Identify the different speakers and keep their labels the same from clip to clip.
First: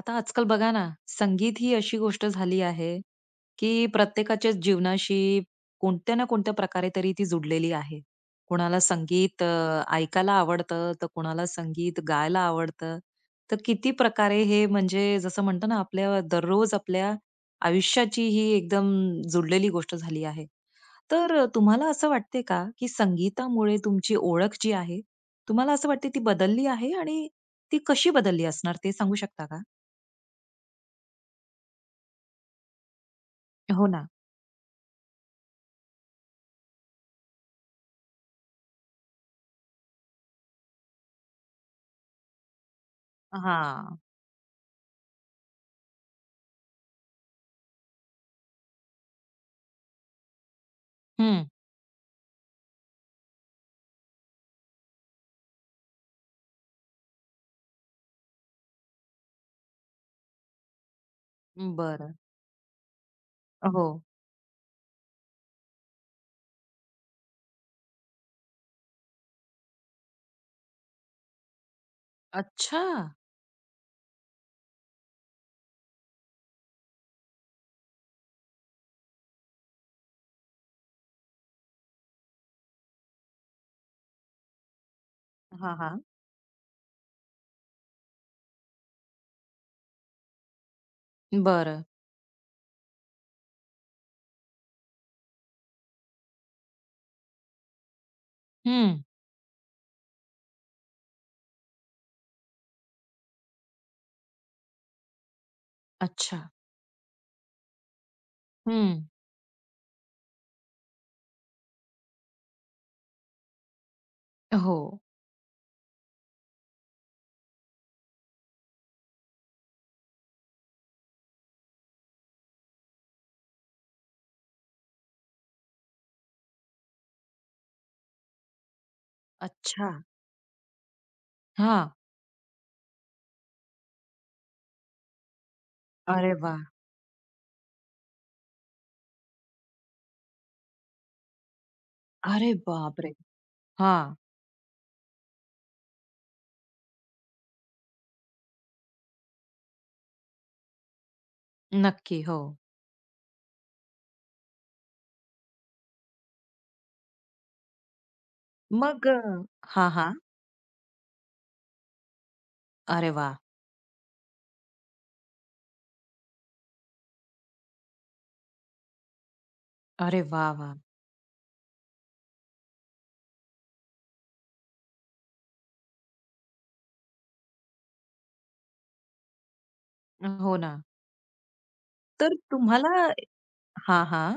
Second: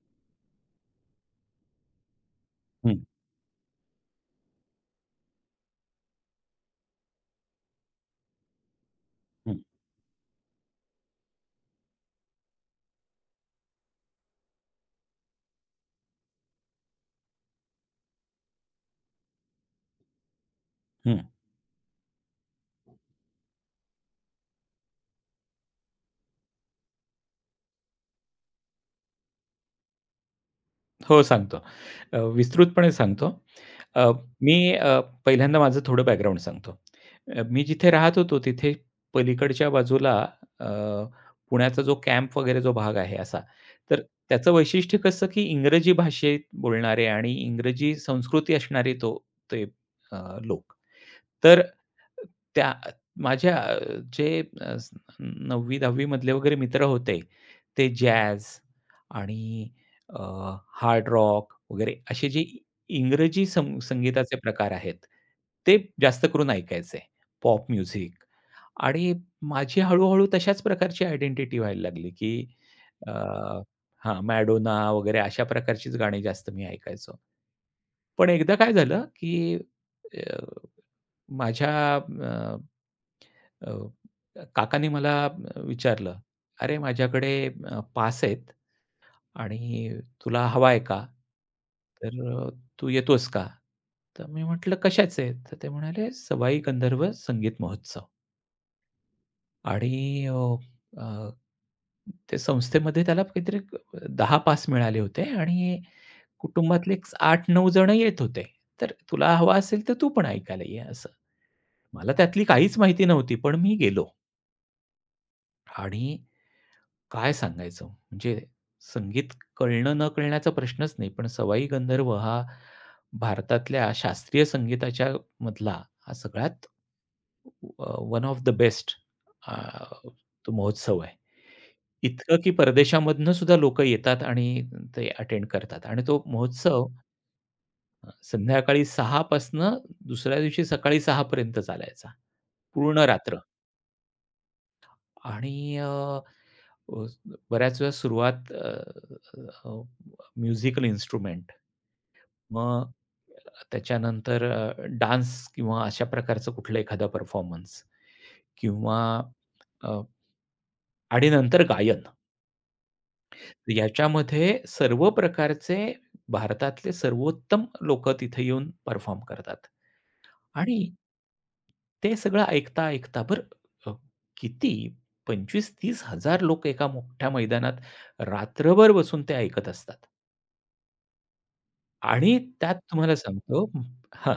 Speaker 1: आता आजकाल बघा ना, संगीत ही अशी गोष्ट झाली आहे,
Speaker 2: हं,
Speaker 1: की प्रत्येकाच्याच जीवनाशी कोणत्या ना कोणत्या प्रकारे तरी ती जुडलेली आहे. कोणाला संगीत
Speaker 2: हं,
Speaker 1: ऐकायला आवडतं, तर कोणाला संगीत गायला आवडतं. तर किती प्रकारे हे म्हणजे जसं म्हणतो ना, आपल्या दररोज आपल्या आयुष्याची ही एकदम जुडलेली गोष्ट झाली आहे.
Speaker 2: हं.
Speaker 1: तर तुम्हाला असं वाटते का, की संगीतामुळे तुमची ओळख जी आहे, तुम्हाला असं वाटते ती बदलली आहे आणि ती कशी बदलली असणार ते सांगू शकता का?
Speaker 2: हो, सांगतो. विस्तृतपणे सांगतो.
Speaker 1: हो ना.
Speaker 2: अ, मी पहिल्यांदा माझं थोडं बॅकग्राऊंड सांगतो. मी जिथे राहत होतो तिथे पलीकडच्या बाजूला अ, पुण्याचा जो कॅम्प वगैरे जो भाग आहे असा,
Speaker 1: हां.
Speaker 2: तर त्याचं वैशिष्ट्य कसं, की इंग्रजी भाषेत बोलणारे आणि इंग्रजी संस्कृती असणारे ते अ, लोक.
Speaker 1: हं.
Speaker 2: तर त्या माझ्या जे 9वी-10वी मधले वगैरे मित्र होते, ते जॅझ आणि अ, हार्ड रॉक वगैरे
Speaker 1: बरं.
Speaker 2: असे जे इंग्रजी
Speaker 1: हो.
Speaker 2: संगीताचे प्रकार आहेत, ते जास्त करून ऐकायचे. पॉप म्युझिक आणि माझी हळू-हळू तशाच प्रकारची आयडेंटिटी व्हायला लागली, की
Speaker 1: अच्छा!
Speaker 2: अ, हां, मॅडोना वगैरे अशा प्रकारचीच गाणी जास्त मी ऐकायचो. पण एकदा काय झालं, की माझ्या अ, अ, काकांनी मला
Speaker 1: हां, हां.
Speaker 2: विचारलं, "अरे, माझ्याकडे पास आहेत आणि तुला हवा आहे का?
Speaker 1: बरं.
Speaker 2: तर अ, तू येतोस का?" तर मी म्हटलं, "कशाचे?" तर ते म्हणाले, "सवाई गंधर्व संगीत महोत्सव."
Speaker 1: हं.
Speaker 2: आणि अ, अ, ते संस्थेमध्ये त्याला काहीतरी 10 पास मिळाले होते आणि
Speaker 1: अच्छा.
Speaker 2: कुटुंबातले 8-9 जण येत होते. तर
Speaker 1: हं.
Speaker 2: "तुला हवा असेल तर तू पण ऐकायला ये," असं. मला त्यातली काहीच माहिती नव्हती, पण मी गेलो
Speaker 1: हो.
Speaker 2: आणि काय सांगायचं म्हणजे संगीत कळणं न कळण्याचा प्रश्नच नाही, पण सवाई गंधर्व हा भारतातल्या शास्त्रीय संगीताच्या मधला हा सगळ्यात वन ऑफ द बेस्ट
Speaker 1: अच्छा.
Speaker 2: तो महोत्सव आहे.
Speaker 1: हां.
Speaker 2: इतकं की परदेशामधनं सुद्धा लोकं येतात आणि ते अटेंड करतात आणि तो
Speaker 1: अरे वाह!
Speaker 2: महोत्सव संध्याकाळी 6 पासनं दुसऱ्या दिवशी सकाळी 6 पर्यंत चालायचा
Speaker 1: अरे
Speaker 2: पूर्ण
Speaker 1: बापरे!
Speaker 2: रात्र
Speaker 1: हां.
Speaker 2: आणि अ अ, बऱ्याच वेळा सुरुवात अ, अ, म्युझिकल इन्स्ट्रुमेंट,
Speaker 1: नक्की. हो.
Speaker 2: मग त्याच्यानंतर डान्स किंवा अशा प्रकारचं कुठलं एखादा परफॉर्मन्स किंवा
Speaker 1: मग हां,
Speaker 2: अ,
Speaker 1: हां.
Speaker 2: आणि नंतर गायन.
Speaker 1: अरे वाह!
Speaker 2: याच्यामध्ये सर्व प्रकारचे भारतातले सर्वोत्तम लोकं तिथे येऊन परफॉर्म करतात
Speaker 1: अरे वाह, वाह!
Speaker 2: आणि ते सगळं ऐकता, ऐकता बरं अ, किती 25-30 हजार लोक एका मोठ्या मैदानात रात्रभर बसून ते ऐकत असतात.
Speaker 1: हो ना. तर
Speaker 2: आणि त्यात
Speaker 1: तुम्हाला
Speaker 2: तुम्हाला सांगतो.
Speaker 1: हा-हा,
Speaker 2: हां,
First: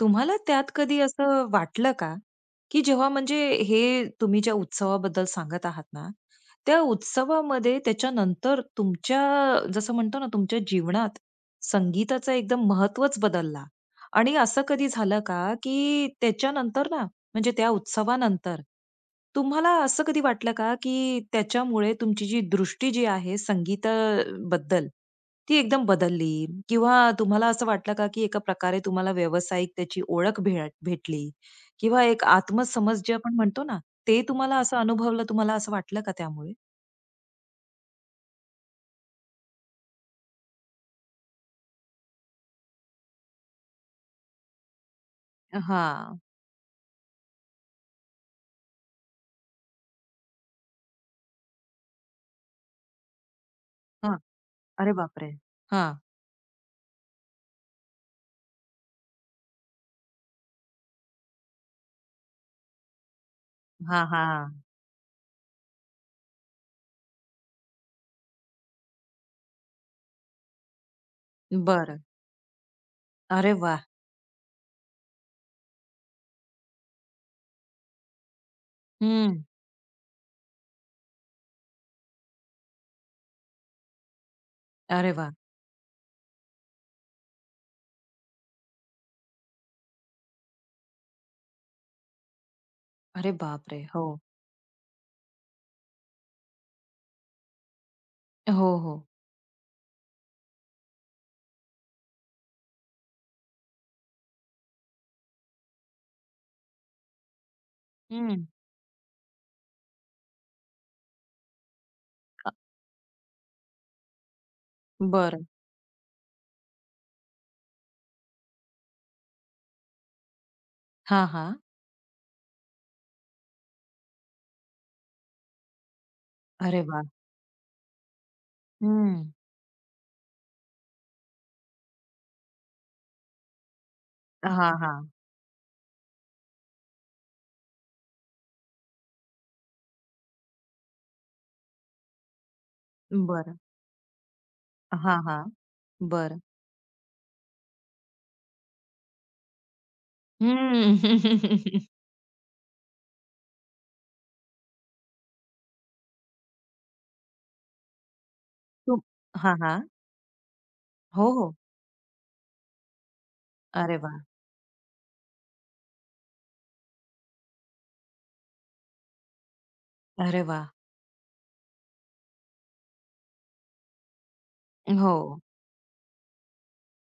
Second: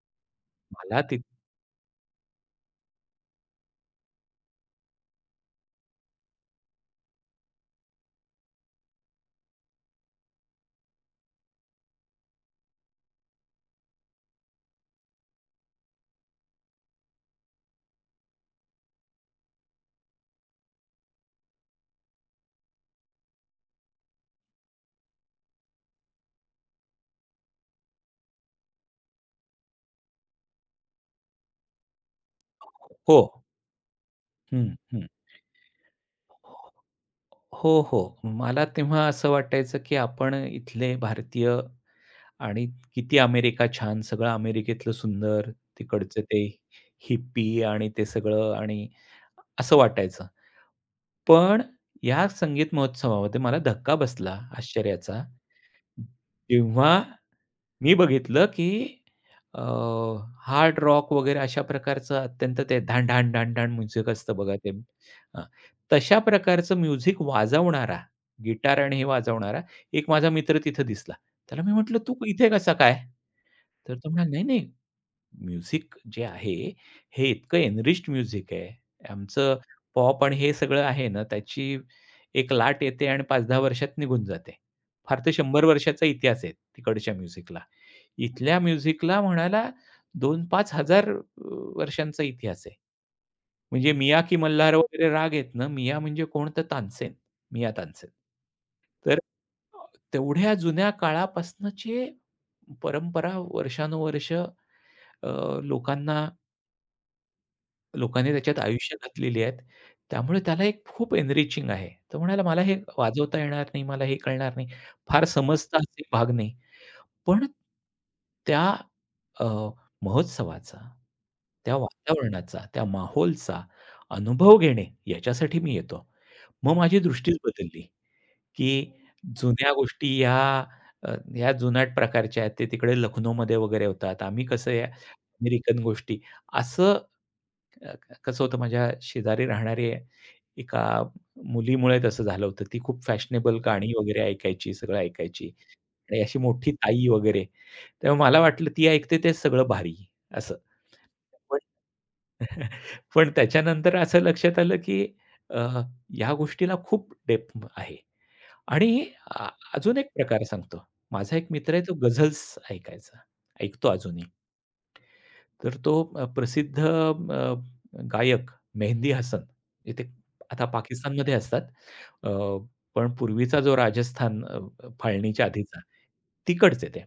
Speaker 1: तुम्हाला त्यात कधी
Speaker 2: मला
Speaker 1: असं वाटलं का, की जेव्हा म्हणजे हे तुम्ही ज्या उत्सवाबद्दल सांगत आहात ना, त्या उत्सवामध्ये त्याच्यानंतर तुमच्या जसं म्हणतो ना, तुमच्या जीवनात संगीताचा एकदम महत्त्वच बदलला आणि असं कधी झालं का, की त्याच्यानंतर ना, म्हणजे त्या उत्सवानंतर तुम्हाला असं कधी वाटलं का, की त्याच्यामुळे तुमची जी दृष्टी जी आहे संगीताबद्दल ती एकदम बदलली किंवा तुम्हाला असं वाटलं का, की एका प्रकारे तुम्हाला व्यावसायिक त्याची ओळख भेटली किंवा एक आत्मसमज जे
Speaker 2: हो.
Speaker 1: आपण म्हणतो ना, ते तुम्हाला
Speaker 2: हं,
Speaker 1: असं
Speaker 2: हं.
Speaker 1: अनुभवलं, तुम्हाला असं वाटलं का त्यामुळे?
Speaker 2: हो, हो. मला तेव्हा असं वाटायचं, की आपण इथले भारतीय आणि किती अमेरिका छान, सगळं अमेरिकेतलं सुंदर,
Speaker 1: हां,
Speaker 2: तिकडचं ते हिप्पी आणि ते सगळं आणि असं वाटायचं. पण या संगीत महोत्सवामध्ये मला धक्का
Speaker 1: हां.
Speaker 2: बसला
Speaker 1: अरे
Speaker 2: आश्चर्याचा,
Speaker 1: बापरे! हां.
Speaker 2: जेव्हा मी बघितलं की अ, हार्ड रॉक वगैरे अशा प्रकारचं अत्यंत ते ढाण, ढाण, ढाण, ढाण
Speaker 1: हां,
Speaker 2: म्युझिक असतं
Speaker 1: हां.
Speaker 2: बघा ते. हां, तशा प्रकारचं म्युझिक वाजवणारा, गिटार आणि हे वाजवणारा एक माझा मित्र तिथं दिसला. त्याला मी
Speaker 1: बरं.
Speaker 2: म्हटलं, "तू इथे कसा काय?"
Speaker 1: अरे वाह!
Speaker 2: तर तो म्हणाला, "नाही, नाही म्युझिक जे आहे, हे इतकं एनरिच्ड म्युझिक आहे.
Speaker 1: हं.
Speaker 2: आमचं पॉप आणि हे सगळं आहे ना, त्याची एक लाट येते आणि 5-10 वर्षात निघून जाते.
Speaker 1: अरे
Speaker 2: फार
Speaker 1: वाह!
Speaker 2: तर 100 वर्षाचा इतिहास आहे तिकडच्या म्युझिकला. इथल्या म्युझिकला म्हणायला 2-5 हजार वर्षांचा इतिहास आहे.
Speaker 1: अरे बापरे!
Speaker 2: म्हणजे
Speaker 1: हो.
Speaker 2: मिया की मल्हार वगैरे राग आहेत ना, मिया म्हणजे कोण तर तानसेन, मिया तानसेन.
Speaker 1: हो, हो.
Speaker 2: तर तेवढ्या जुन्या काळापासनचे परंपरा वर्षानुवर्ष अ, लोकांना लोकांनी
Speaker 1: हं.
Speaker 2: त्याच्यात आयुष्य घातलेली आहेत. त्यामुळे त्याला एक खूप एनरिचिंग आहे. तो म्हणाला,
Speaker 1: अ
Speaker 2: "मला हे वाजवता येणार नाही, मला हे कळणार नाही, फार
Speaker 1: बरं.
Speaker 2: समजता असे भाग नाही." पण त्या अ, महोत्सवाचा,
Speaker 1: हां, हां.
Speaker 2: त्या वातावरणाचा, त्या माहोलचा अनुभव घेणे याच्यासाठी मी येतो. मग
Speaker 1: अरे
Speaker 2: माझी
Speaker 1: वाह!
Speaker 2: दृष्टीच बदलली, की
Speaker 1: हं.
Speaker 2: जुन्या गोष्टी या जुनाट प्रकारच्या आहेत. ते तिकडे लखनौमध्ये वगैरे होतात. आम्ही कसं
Speaker 1: हां,
Speaker 2: या
Speaker 1: हां.
Speaker 2: अमेरिकन गोष्टी असं कसं होतं माझ्या शेजारी राहणारी एका मुलीमुळे तसं झालं होतं. ती खूप
Speaker 1: बरं.
Speaker 2: फॅशनेबल गाणी वगैरे ऐकायची, सगळं
Speaker 1: हां, हां.
Speaker 2: ऐकायची आणि अशी
Speaker 1: बरं.
Speaker 2: मोठी ताई वगैरे. तेव्हा मला वाटलं ती ऐकते ते सगळं भारी असं.
Speaker 1: हं.
Speaker 2: पण पण त्याच्यानंतर असं लक्षात आलं, की अ, ह्या गोष्टीला खूप डेप्थ आहे
Speaker 1: तू
Speaker 2: आणि अ,
Speaker 1: हां, हां.
Speaker 2: अजून एक प्रकार सांगतो.
Speaker 1: हो,
Speaker 2: माझा एक
Speaker 1: हो.
Speaker 2: मित्र आहे तो गझल्स ऐकायचा. ऐकतो
Speaker 1: अरे वा,
Speaker 2: अजूनही. तर तो प्रसिद्ध गायक मेहंदी हसन इथे
Speaker 1: अरे वा,
Speaker 2: आता पाकिस्तानमध्ये असतात. अ, पण पूर्वीचा जो राजस्थान अ, अ,
Speaker 1: हो,
Speaker 2: फाळणीच्या आधीचा तिकडचे ते.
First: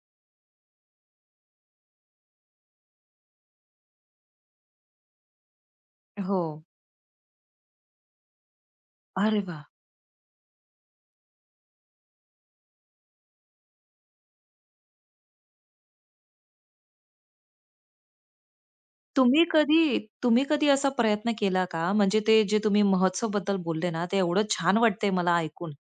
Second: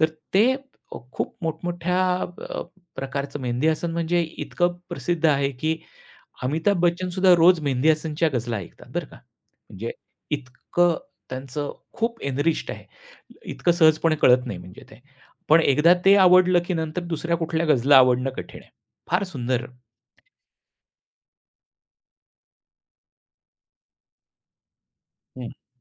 Speaker 2: तर ते खूप मोठमोठ्या अ, प्रकारचं मेहंदी हसन म्हणजे इतकं प्रसिद्ध आहे, की
Speaker 1: हो.
Speaker 2: अमिताभ बच्चन सुद्धा रोज मेहंदी हसनच्या गझला ऐकतात बरं का.
Speaker 1: अरे वा,
Speaker 2: म्हणजे इतकं त्यांचं खूप एनरिच्ड आहे. इतकं सहजपणे कळत नाही म्हणजे ते. पण एकदा ते आवडलं, की नंतर दुसऱ्या कुठल्या गझला आवडणं कठीण आहे. फार सुंदर.
Speaker 1: तुम्ही कधी असा प्रयत्न केला का? म्हणजे ते जे तुम्ही महोत्सवबद्दल बोलले ना, ते एवढं छान वाटतंय मला
Speaker 2: हं.
Speaker 1: ऐकून.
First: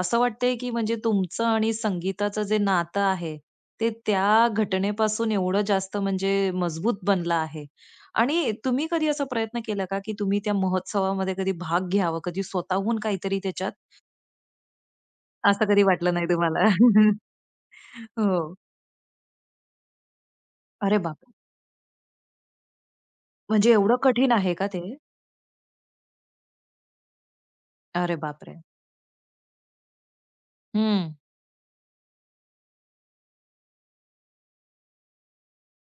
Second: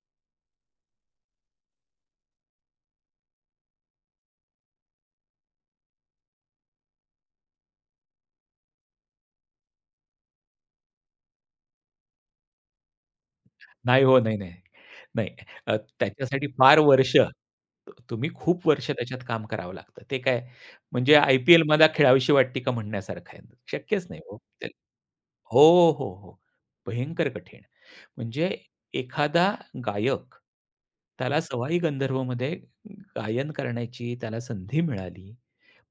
Speaker 1: असं वाटतंय, की म्हणजे तुमचं आणि संगीताचं जे नातं आहे, ते त्या घटनेपासून एवढं जास्त म्हणजे मजबूत बनलं आहे. आणि तुम्ही कधी असा प्रयत्न केला का, की तुम्ही त्या महोत्सवामध्ये कधी भाग घ्यावा, कधी स्वतःहून काहीतरी त्याच्यात?
Speaker 2: नाही हो, नाही, नाही. नाही.
Speaker 1: असं कधी वाटलं नाही
Speaker 2: त्याच्यासाठी
Speaker 1: तुम्हाला?
Speaker 2: फार वर्ष तुम्ही
Speaker 1: हो.
Speaker 2: खूप वर्ष त्याच्यात काम करावं लागतं. ते काय
Speaker 1: अरे
Speaker 2: म्हणजे
Speaker 1: बाप!
Speaker 2: आय-पी-एल मला खेळावीशी वाटते का म्हणण्यासारखं आहे.
Speaker 1: म्हणजे एवढं
Speaker 2: शक्यच नाही
Speaker 1: कठीण
Speaker 2: हो.
Speaker 1: आहे का ते?
Speaker 2: हो, हो, हो. भयंकर कठीण.
Speaker 1: अरे
Speaker 2: म्हणजे
Speaker 1: बापरे!
Speaker 2: एखादा गायक,
Speaker 1: हं.
Speaker 2: त्याला सवाई गंधर्वमध्ये गायन करण्याची त्याला संधी मिळाली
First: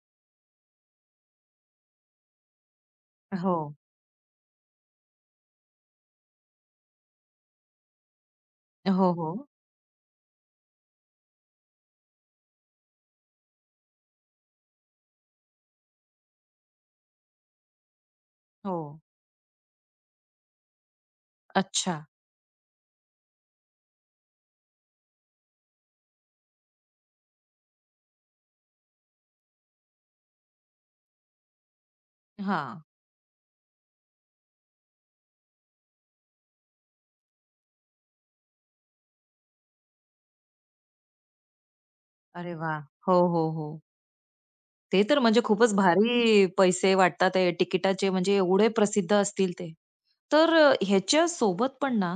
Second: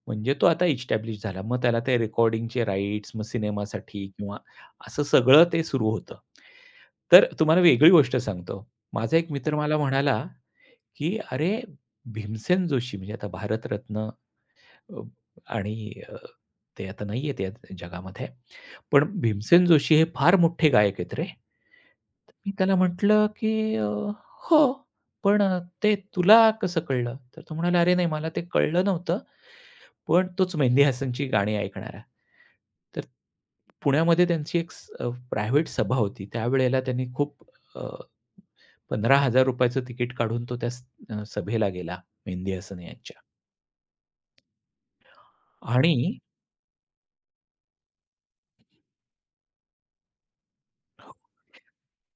Speaker 2: म्हणजे तो आता इस्टॅब्लिश झाला. मग त्याला ते रेकॉर्डिंगचे राइट्स, मग
Speaker 1: हो.
Speaker 2: सिनेमासाठी किंवा असं सगळं ते सुरू होतं. तर तुम्हाला वेगळी गोष्ट सांगतो.
Speaker 1: हो,
Speaker 2: माझा एक
Speaker 1: हो.
Speaker 2: मित्र मला म्हणाला, की "अरे, भीमसेन जोशी म्हणजे आता भारतरत्न अ, आणि ते आता नाहीयेत या जगामध्ये.
Speaker 1: हो.
Speaker 2: पण भीमसेन जोशी हे फार मोठे गायक आहेत रे."
Speaker 1: अच्छा.
Speaker 2: मी त्याला म्हटलं, की हो, पण ते तुला कसं कळलं?" तर तो म्हणाला, "अरे नाही, मला ते कळलं नव्हतं, पण तोच मेहंदी हासनची गाणी ऐकणारा."
Speaker 1: हां.
Speaker 2: तर पुण्यामध्ये त्यांची एक प्रायव्हेट सभा होती. त्यावेळेला त्यांनी खूप अ, ₹15,000 चं तिकीट काढून तो त्या सभेला गेला, मेहंदी
Speaker 1: अरे वाह!
Speaker 2: हसन
Speaker 1: हो,
Speaker 2: यांच्या.
Speaker 1: हो, हो. ते तर म्हणजे खूपच
Speaker 2: आणि
Speaker 1: भारी पैसे वाटतात ते तिकिटाचे म्हणजे एवढे प्रसिद्ध असतील ते. तर ह्याच्या सोबत पण ना,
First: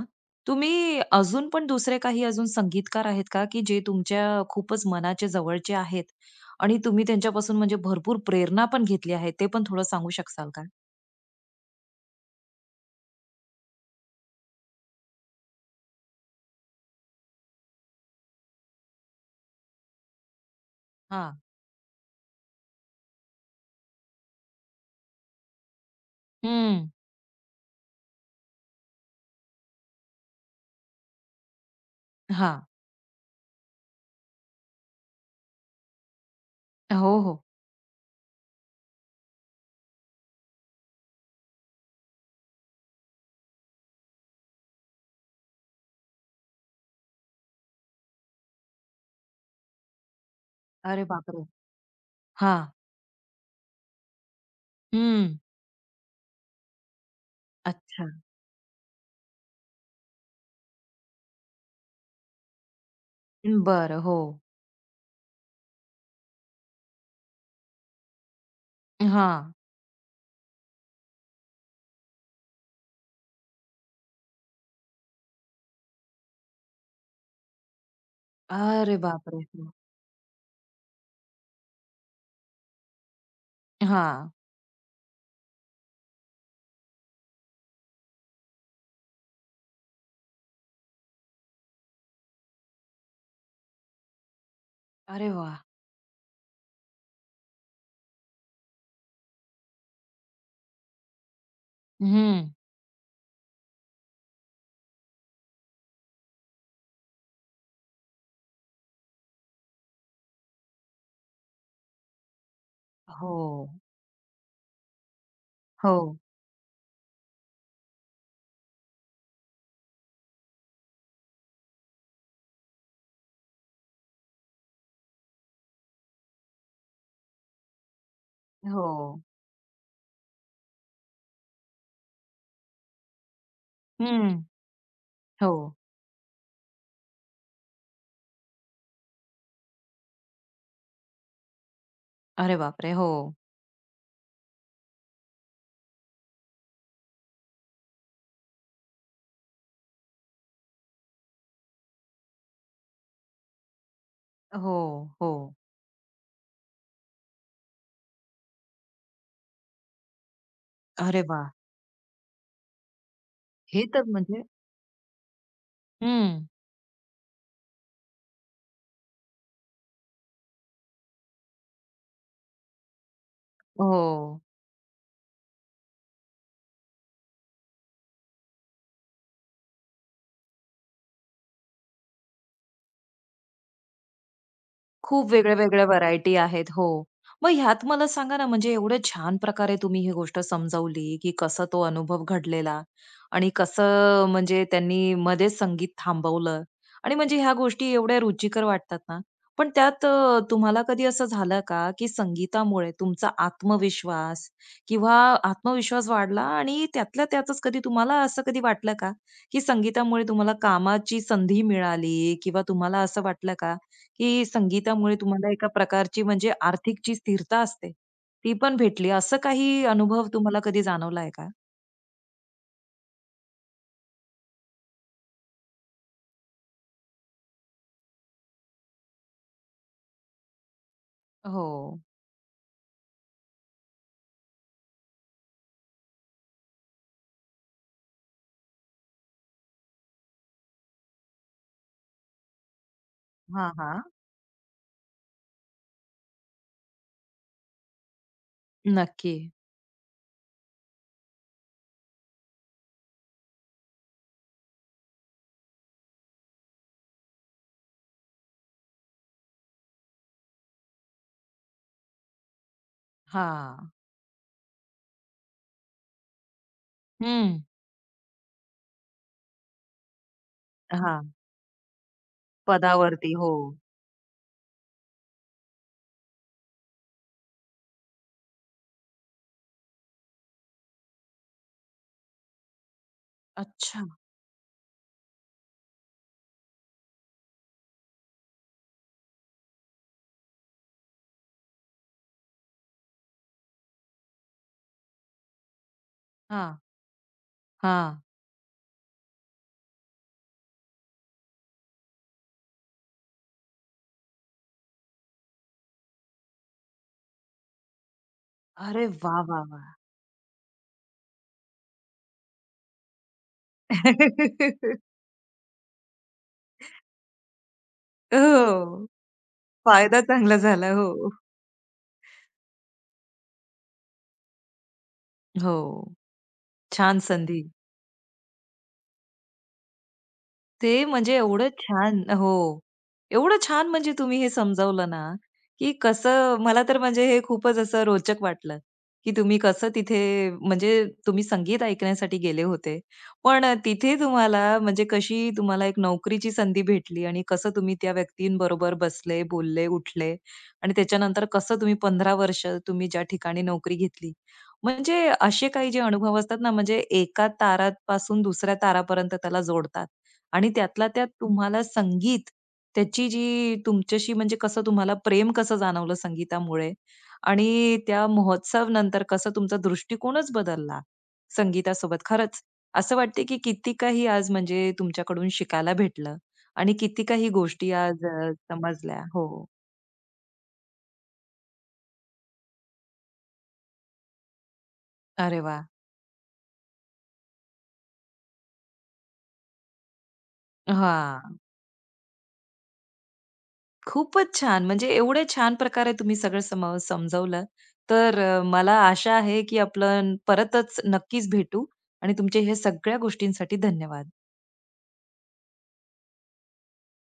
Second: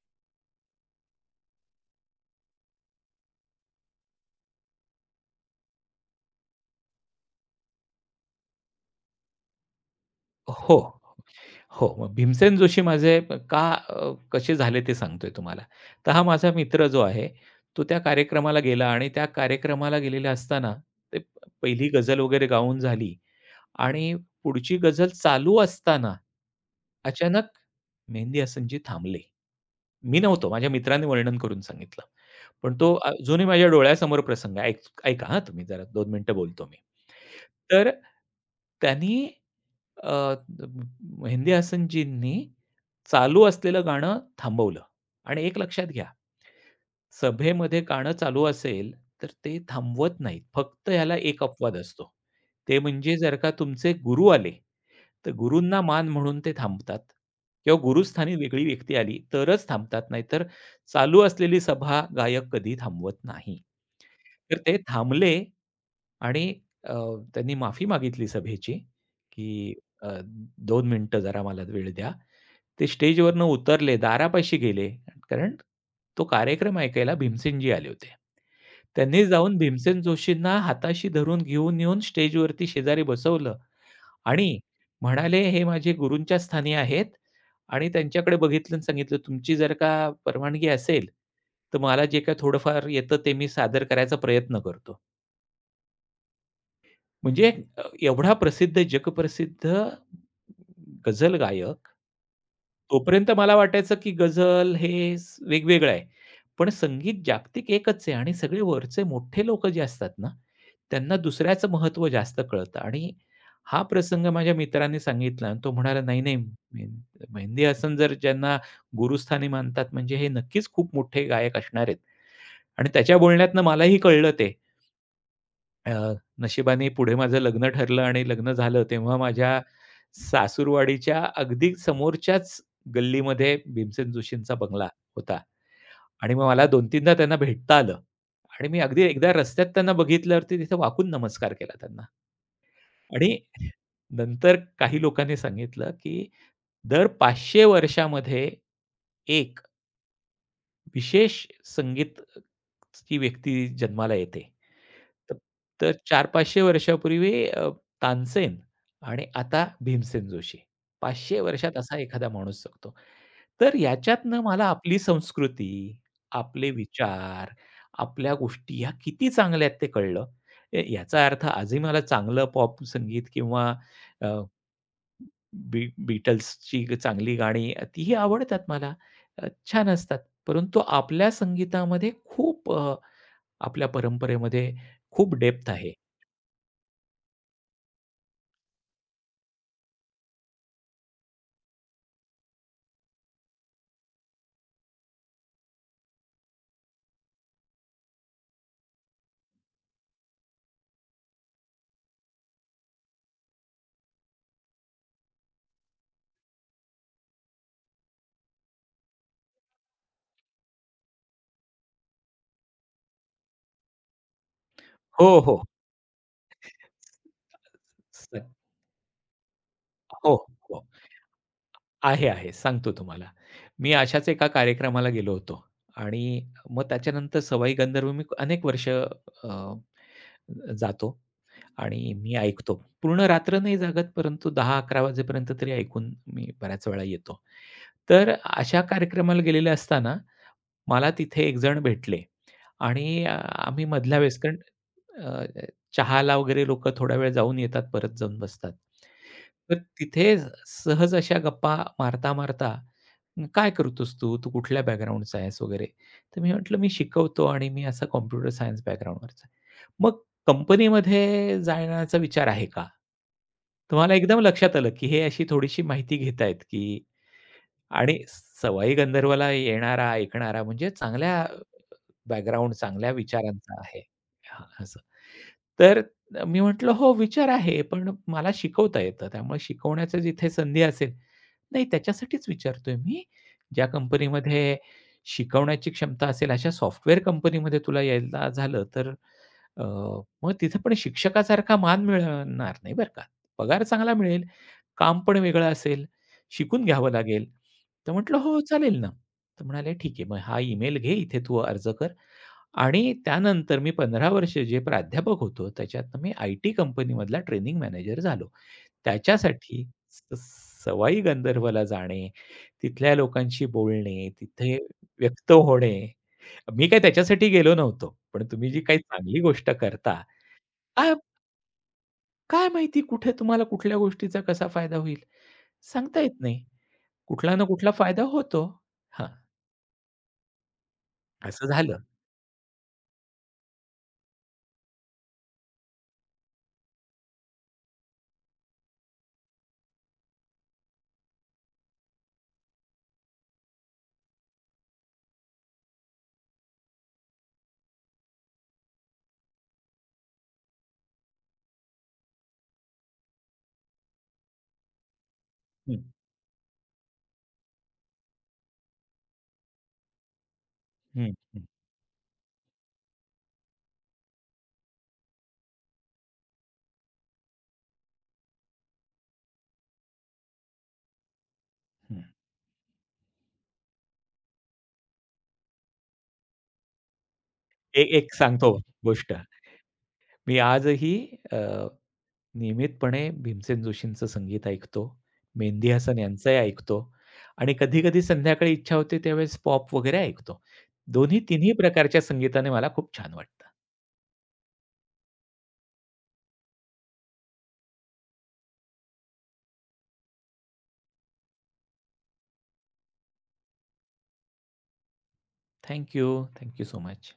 Speaker 1: तुम्ही अजून पण दुसरे काही अजून संगीतकार आहेत का, की जे तुमच्या खूपच मनाच्या जवळचे आहेत आणि तुम्ही त्यांच्यापासून म्हणजे भरपूर प्रेरणा पण घेतली आहे? ते पण थोडं सांगू शकाल का?
Speaker 2: हो. हो, मग भीमसेन जोशी माझे कसे झाले ते सांगतोय तुम्हाला. तर हा माझा मित्र जो आहे, तो त्या कार्यक्रमाला गेला आणि त्या कार्यक्रमाला गेलेला असताना ते
Speaker 1: हां.
Speaker 2: पहिली गझल वगैरे गाऊन झाली आणि पुढची गझल चालू असताना
Speaker 1: हं.
Speaker 2: अचानक मेहंदी हसनजी थांबले. मी नव्हतो. माझ्या मित्राने वर्णन करून सांगितलं.
Speaker 1: हां.
Speaker 2: पण तो अजूनही माझ्या डोळ्यासमोर प्रसंग आहे. ऐका हां तुम्ही जरा 2 मिनिटं बोलतो मी.
Speaker 1: हो, हो.
Speaker 2: तर त्यांनी अ, मेहंदी हसनजींनी चालू असलेलं गाणं थांबवलं आणि एक लक्षात घ्या सभेमध्ये गाणं चालू असेल, तर ते थांबवत नाहीत. फक्त
Speaker 1: अरे
Speaker 2: ह्याला एक
Speaker 1: बापरे!
Speaker 2: अपवाद असतो.
Speaker 1: हां.
Speaker 2: ते म्हणजे जर का तुमचे गुरु आले, तर
Speaker 1: हं.
Speaker 2: गुरूंना मान म्हणून ते थांबतात किंवा
Speaker 1: अच्छा.
Speaker 2: गुरुस्थानी वेगळी व्यक्ती आली तरच थांबतात. नाहीतर चालू असलेली सभा गायक कधी थांबवत नाही.
Speaker 1: बरं. हो.
Speaker 2: तर ते थांबले आणि अ, त्यांनी माफी मागितली सभेची,
Speaker 1: हां.
Speaker 2: की अ, 2 मिनिटं जरा मला वेळ द्या. ते स्टेजवरनं उतरले, दारापाशी गेले. कारण तो कार्यक्रम ऐकायला भीमसेनजी आले होते.
Speaker 1: अरे
Speaker 2: त्यांनी
Speaker 1: बापरे!
Speaker 2: जाऊन
Speaker 1: हं.
Speaker 2: भीमसेन जोशींना हाताशी धरून घेऊन येऊन स्टेजवरती शेजारी बसवलं
Speaker 1: हां.
Speaker 2: आणि म्हणाले, "हे माझे गुरूंच्या स्थानी आहेत आणि त्यांच्याकडे बघितलं आणि सांगितलं, तुमची जर का परवानगी असेल, तर मला जे काही थोडंफार येतं ते मी सादर करायचा प्रयत्न करतो."
Speaker 1: अरे वाह!
Speaker 2: म्हणजे अ, एवढा प्रसिद्ध, जगप्रसिद्ध गझल गायक.
Speaker 1: हं.
Speaker 2: तोपर्यंत मला वाटायचं, की गझल हे वेगवेगळं आहे. पण संगीत जागतिक एकच आहे आणि सगळे वरचे मोठे लोक जे असतात ना, त्यांना दुसऱ्याचं महत्त्व जास्त कळतं आणि
Speaker 1: हो.
Speaker 2: हा प्रसंग माझ्या मित्राने सांगितला आणि तो
Speaker 1: हो.
Speaker 2: म्हणाला, "नाही-नाही, मेहंदी हसन जर ज्यांना गुरुस्थानी मानतात म्हणजे हे नक्कीच खूप मोठे गायक असणार आहेत." आणि त्याच्या बोलण्यातनं मलाही कळलं ते. अ, नशिबाने पुढे माझं लग्न ठरलं आणि लग्न झालं
Speaker 1: हो.
Speaker 2: तेव्हा माझ्या सासूरवाडीच्या अगदी समोरच्याच गल्लीमध्ये भीमसेन
Speaker 1: हं.
Speaker 2: जोशींचा बंगला होता
Speaker 1: हो.
Speaker 2: आणि मग मला 2-3दा त्यांना भेटता आलं आणि मी अगदी एकदा रस्त्यात त्यांना बघितल्यावरती तिथे वाकून नमस्कार केला त्यांना
Speaker 1: अरे बापरे! हो.
Speaker 2: आणि नंतर काही लोकांनी सांगितलं, की दर 500 वर्षामध्ये 1 विशेष संगीत ची व्यक्ती जन्माला येते.
Speaker 1: हो,
Speaker 2: तर
Speaker 1: हो.
Speaker 2: तर 400-500 वर्षापूर्वी तानसेन आणि आता भीमसेन जोशी.
Speaker 1: अरे
Speaker 2: 500
Speaker 1: वाह!
Speaker 2: वर्षात असा एखादा माणूस जगतो. तर
Speaker 1: हे तर
Speaker 2: याच्यातनं
Speaker 1: म्हणजे
Speaker 2: मला आपली संस्कृती,
Speaker 1: हं.
Speaker 2: आपले विचार, आपल्या गोष्टी ह्या किती चांगल्या आहेत ते कळलं. याचा अर्थ आजही मला चांगलं पॉप संगीत किंवा
Speaker 1: हो.
Speaker 2: बीटल्सची चांगली गाणी तीही आवडतात मला. अ, छान असतात. परंतु आपल्या संगीतामध्ये खूप आपल्या परंपरेमध्ये
Speaker 1: खूप
Speaker 2: खूप डेप्थ
Speaker 1: वेगळ्या-वेगळ्या
Speaker 2: आहे.
Speaker 1: व्हरायटी आहेत. हो. मग ह्यात मला सांगा ना, म्हणजे एवढ्या छान प्रकारे तुम्ही ही गोष्ट समजावली, की कसा तो अनुभव घडलेला आणि कसं म्हणजे त्यांनी मध्येच संगीत थांबवलं आणि म्हणजे ह्या गोष्टी एवढ्या रुचिकर वाटतात ना. पण त्यात तुम्हाला कधी असं झालं का, की संगीतामुळे तुमचा आत्मविश्वास किंवा आत्मविश्वास वाढला आणि त्यातल्या त्यातच कधी तुम्हाला असं कधी वाटलं का, की संगीतामुळे तुम्हाला कामाची संधी मिळाली किंवा तुम्हाला असं वाटलं का, की संगीतामुळे
Speaker 2: हो,
Speaker 1: तुम्हाला
Speaker 2: हो.
Speaker 1: एका प्रकारची म्हणजे आर्थिक जी स्थिरता असते,
Speaker 2: स
Speaker 1: ती पण भेटली. असं काही अनुभव
Speaker 2: हो,
Speaker 1: तुम्हाला कधी
Speaker 2: हो.
Speaker 1: जाणवला आहे का?
Speaker 2: आहे, आहे. सांगतो तुम्हाला. मी अशाच एका कार्यक्रमाला गेलो होतो आणि मग त्याच्यानंतर सवाई गंधर्व मी अनेक वर्ष जातो
Speaker 1: हो.
Speaker 2: आणि मी ऐकतो. पूर्ण रात्र नाही जागत, परंतु दहा 11 वाजेपर्यंत तरी ऐकून मी बऱ्याच वेळा येतो. तर अशा कार्यक्रमाला गेलेले असताना मला तिथे एक जण भेटले आणि
Speaker 1: हां,
Speaker 2: आम्ही
Speaker 1: हां.
Speaker 2: मधल्या वेळेस कारण अ, चहाला वगैरे लोकं थोडा वेळ जाऊन येतात, परत जाऊन बसतात.
Speaker 1: नक्की.
Speaker 2: तर तिथे सहज अशा गप्पा मारता-मारता, "काय करतोस तू? तू कुठल्या बॅकग्राऊंडचा आहेस?" वगैरे. तर मी म्हटलं, "मी शिकवतो आणि मी असा कॉम्प्युटर सायन्स बॅकग्राऊंडवरचा आहे." "मग कंपनीमध्ये जाण्याचा विचार आहे का?"
Speaker 1: हां.
Speaker 2: तर एकदम लक्षात आलं, की हे अशी थोडीशी माहिती घेतायत, की
Speaker 1: हं.
Speaker 2: आणि सवाई गंधर्वला येणारा, ऐकणारा म्हणजे
Speaker 1: हां.
Speaker 2: चांगल्या बॅकग्राऊंड, चांगल्या
Speaker 1: पदावरती. हो.
Speaker 2: विचारांचा आहे. हां, असं. तर मी म्हटलं, "हो, विचार आहे, पण मला शिकवता येतं, त्यामुळे शिकवण्याचं जिथे संधी असेल" नाही, त्याच्यासाठीच विचारतोय मी, ज्या
Speaker 1: अच्छा.
Speaker 2: कंपनीमध्ये शिकवण्याची क्षमता असेल, अशा सॉफ्टवेअर कंपनीमध्ये तुला यायला झालं, तर अ, मग तिथे पण शिक्षकासारखा मान मिळणार नाही बरं का. पगार चांगला मिळेल, काम पण वेगळं असेल,
Speaker 1: हां,
Speaker 2: शिकून घ्यावं लागेल. तर
Speaker 1: हां.
Speaker 2: म्हटलं, "हो, चालेल ना." तर म्हणाले, "ठीक आहे, मग हा ईमेल घे, इथे तू अर्ज कर." आणि त्यानंतर मी 15 वर्ष जे प्राध्यापक होतो, त्याच्यातनं मी आय-टी कंपनीमधला ट्रेनिंग मॅनेजर झालो.
Speaker 1: अरे वाह, वाह,
Speaker 2: त्याच्यासाठी
Speaker 1: वाह!
Speaker 2: स सवाई गंधर्वला जाणे, तिथल्या लोकांशी बोलणे, तिथे व्यक्त होणे. मी काही त्याच्यासाठी गेलो नव्हतो. पण तुम्ही जी काही
Speaker 1: हो.
Speaker 2: चांगली गोष्ट करता,
Speaker 1: फायदा चांगला झाला.
Speaker 2: काय
Speaker 1: हो.
Speaker 2: काय माहिती कुठे तुम्हाला कुठल्या गोष्टीचा कसा फायदा होईल?
Speaker 1: हो.
Speaker 2: सांगता येत नाही.
Speaker 1: छान
Speaker 2: कुठला
Speaker 1: संधी.
Speaker 2: ना कुठला फायदा होतो. हां,
Speaker 1: ते म्हणजे
Speaker 2: असं
Speaker 1: एवढं
Speaker 2: झालं.
Speaker 1: छान हो. एवढं छान म्हणजे तुम्ही हे समजावलं ना, की कसं मला तर म्हणजे हे खूपच असं रोचक वाटलं, की तुम्ही कसं तिथे म्हणजे तुम्ही संगीत ऐकण्यासाठी गेले होते. पण तिथे तुम्हाला म्हणजे कशी तुम्हाला एक नोकरीची संधी भेटली आणि कसं तुम्ही त्या व्यक्तींबरोबर बसले, बोलले, उठले आणि त्याच्यानंतर कसं तुम्ही 15 वर्ष तुम्ही ज्या ठिकाणी नोकरी घेतली. म्हणजे असे काही जे
Speaker 2: हं,
Speaker 1: अनुभव असतात ना, म्हणजे एका तारापासून दुसऱ्या तारापर्यंत त्याला जोडतात. आणि त्यातला त्यात
Speaker 2: हं, हं,
Speaker 1: तुम्हाला संगीत त्याची जी तुमच्याशी म्हणजे कसं तुम्हाला प्रेम कसं जाणवलं संगीतामुळे आणि त्या महोत्सव नंतर कसं तुमचा दृष्टिकोनच बदलला संगीतासोबत.
Speaker 2: हं.
Speaker 1: खरंच असं वाटते की किती काही आज म्हणजे तुमच्याकडून शिकायला भेटलं आणि किती काही गोष्टी आज
Speaker 2: एक सांगतो
Speaker 1: समजल्या.
Speaker 2: गोष्ट.
Speaker 1: हो.
Speaker 2: मी आजही अ, नियमितपणे भीमसेन जोशींचं संगीत ऐकतो.
Speaker 1: अरे वाह!
Speaker 2: मेहंदी हसन यांचंही ऐकतो आणि कधी-कधी संध्याकाळी इच्छा होते त्यावेळेस पॉप वगैरे ऐकतो. दोन्ही
Speaker 1: हां.
Speaker 2: तिन्ही प्रकारच्या संगीताने मला खूप छान वाटतं.
Speaker 1: खूपच छान. म्हणजे एवढे छान प्रकारे तुम्ही सगळं समजावलं. तर मला आशा आहे, की आपण परतच नक्कीच भेटू आणि तुमचे ह्या सगळ्या गोष्टींसाठी धन्यवाद.
Speaker 2: Thank you. Thank you so much.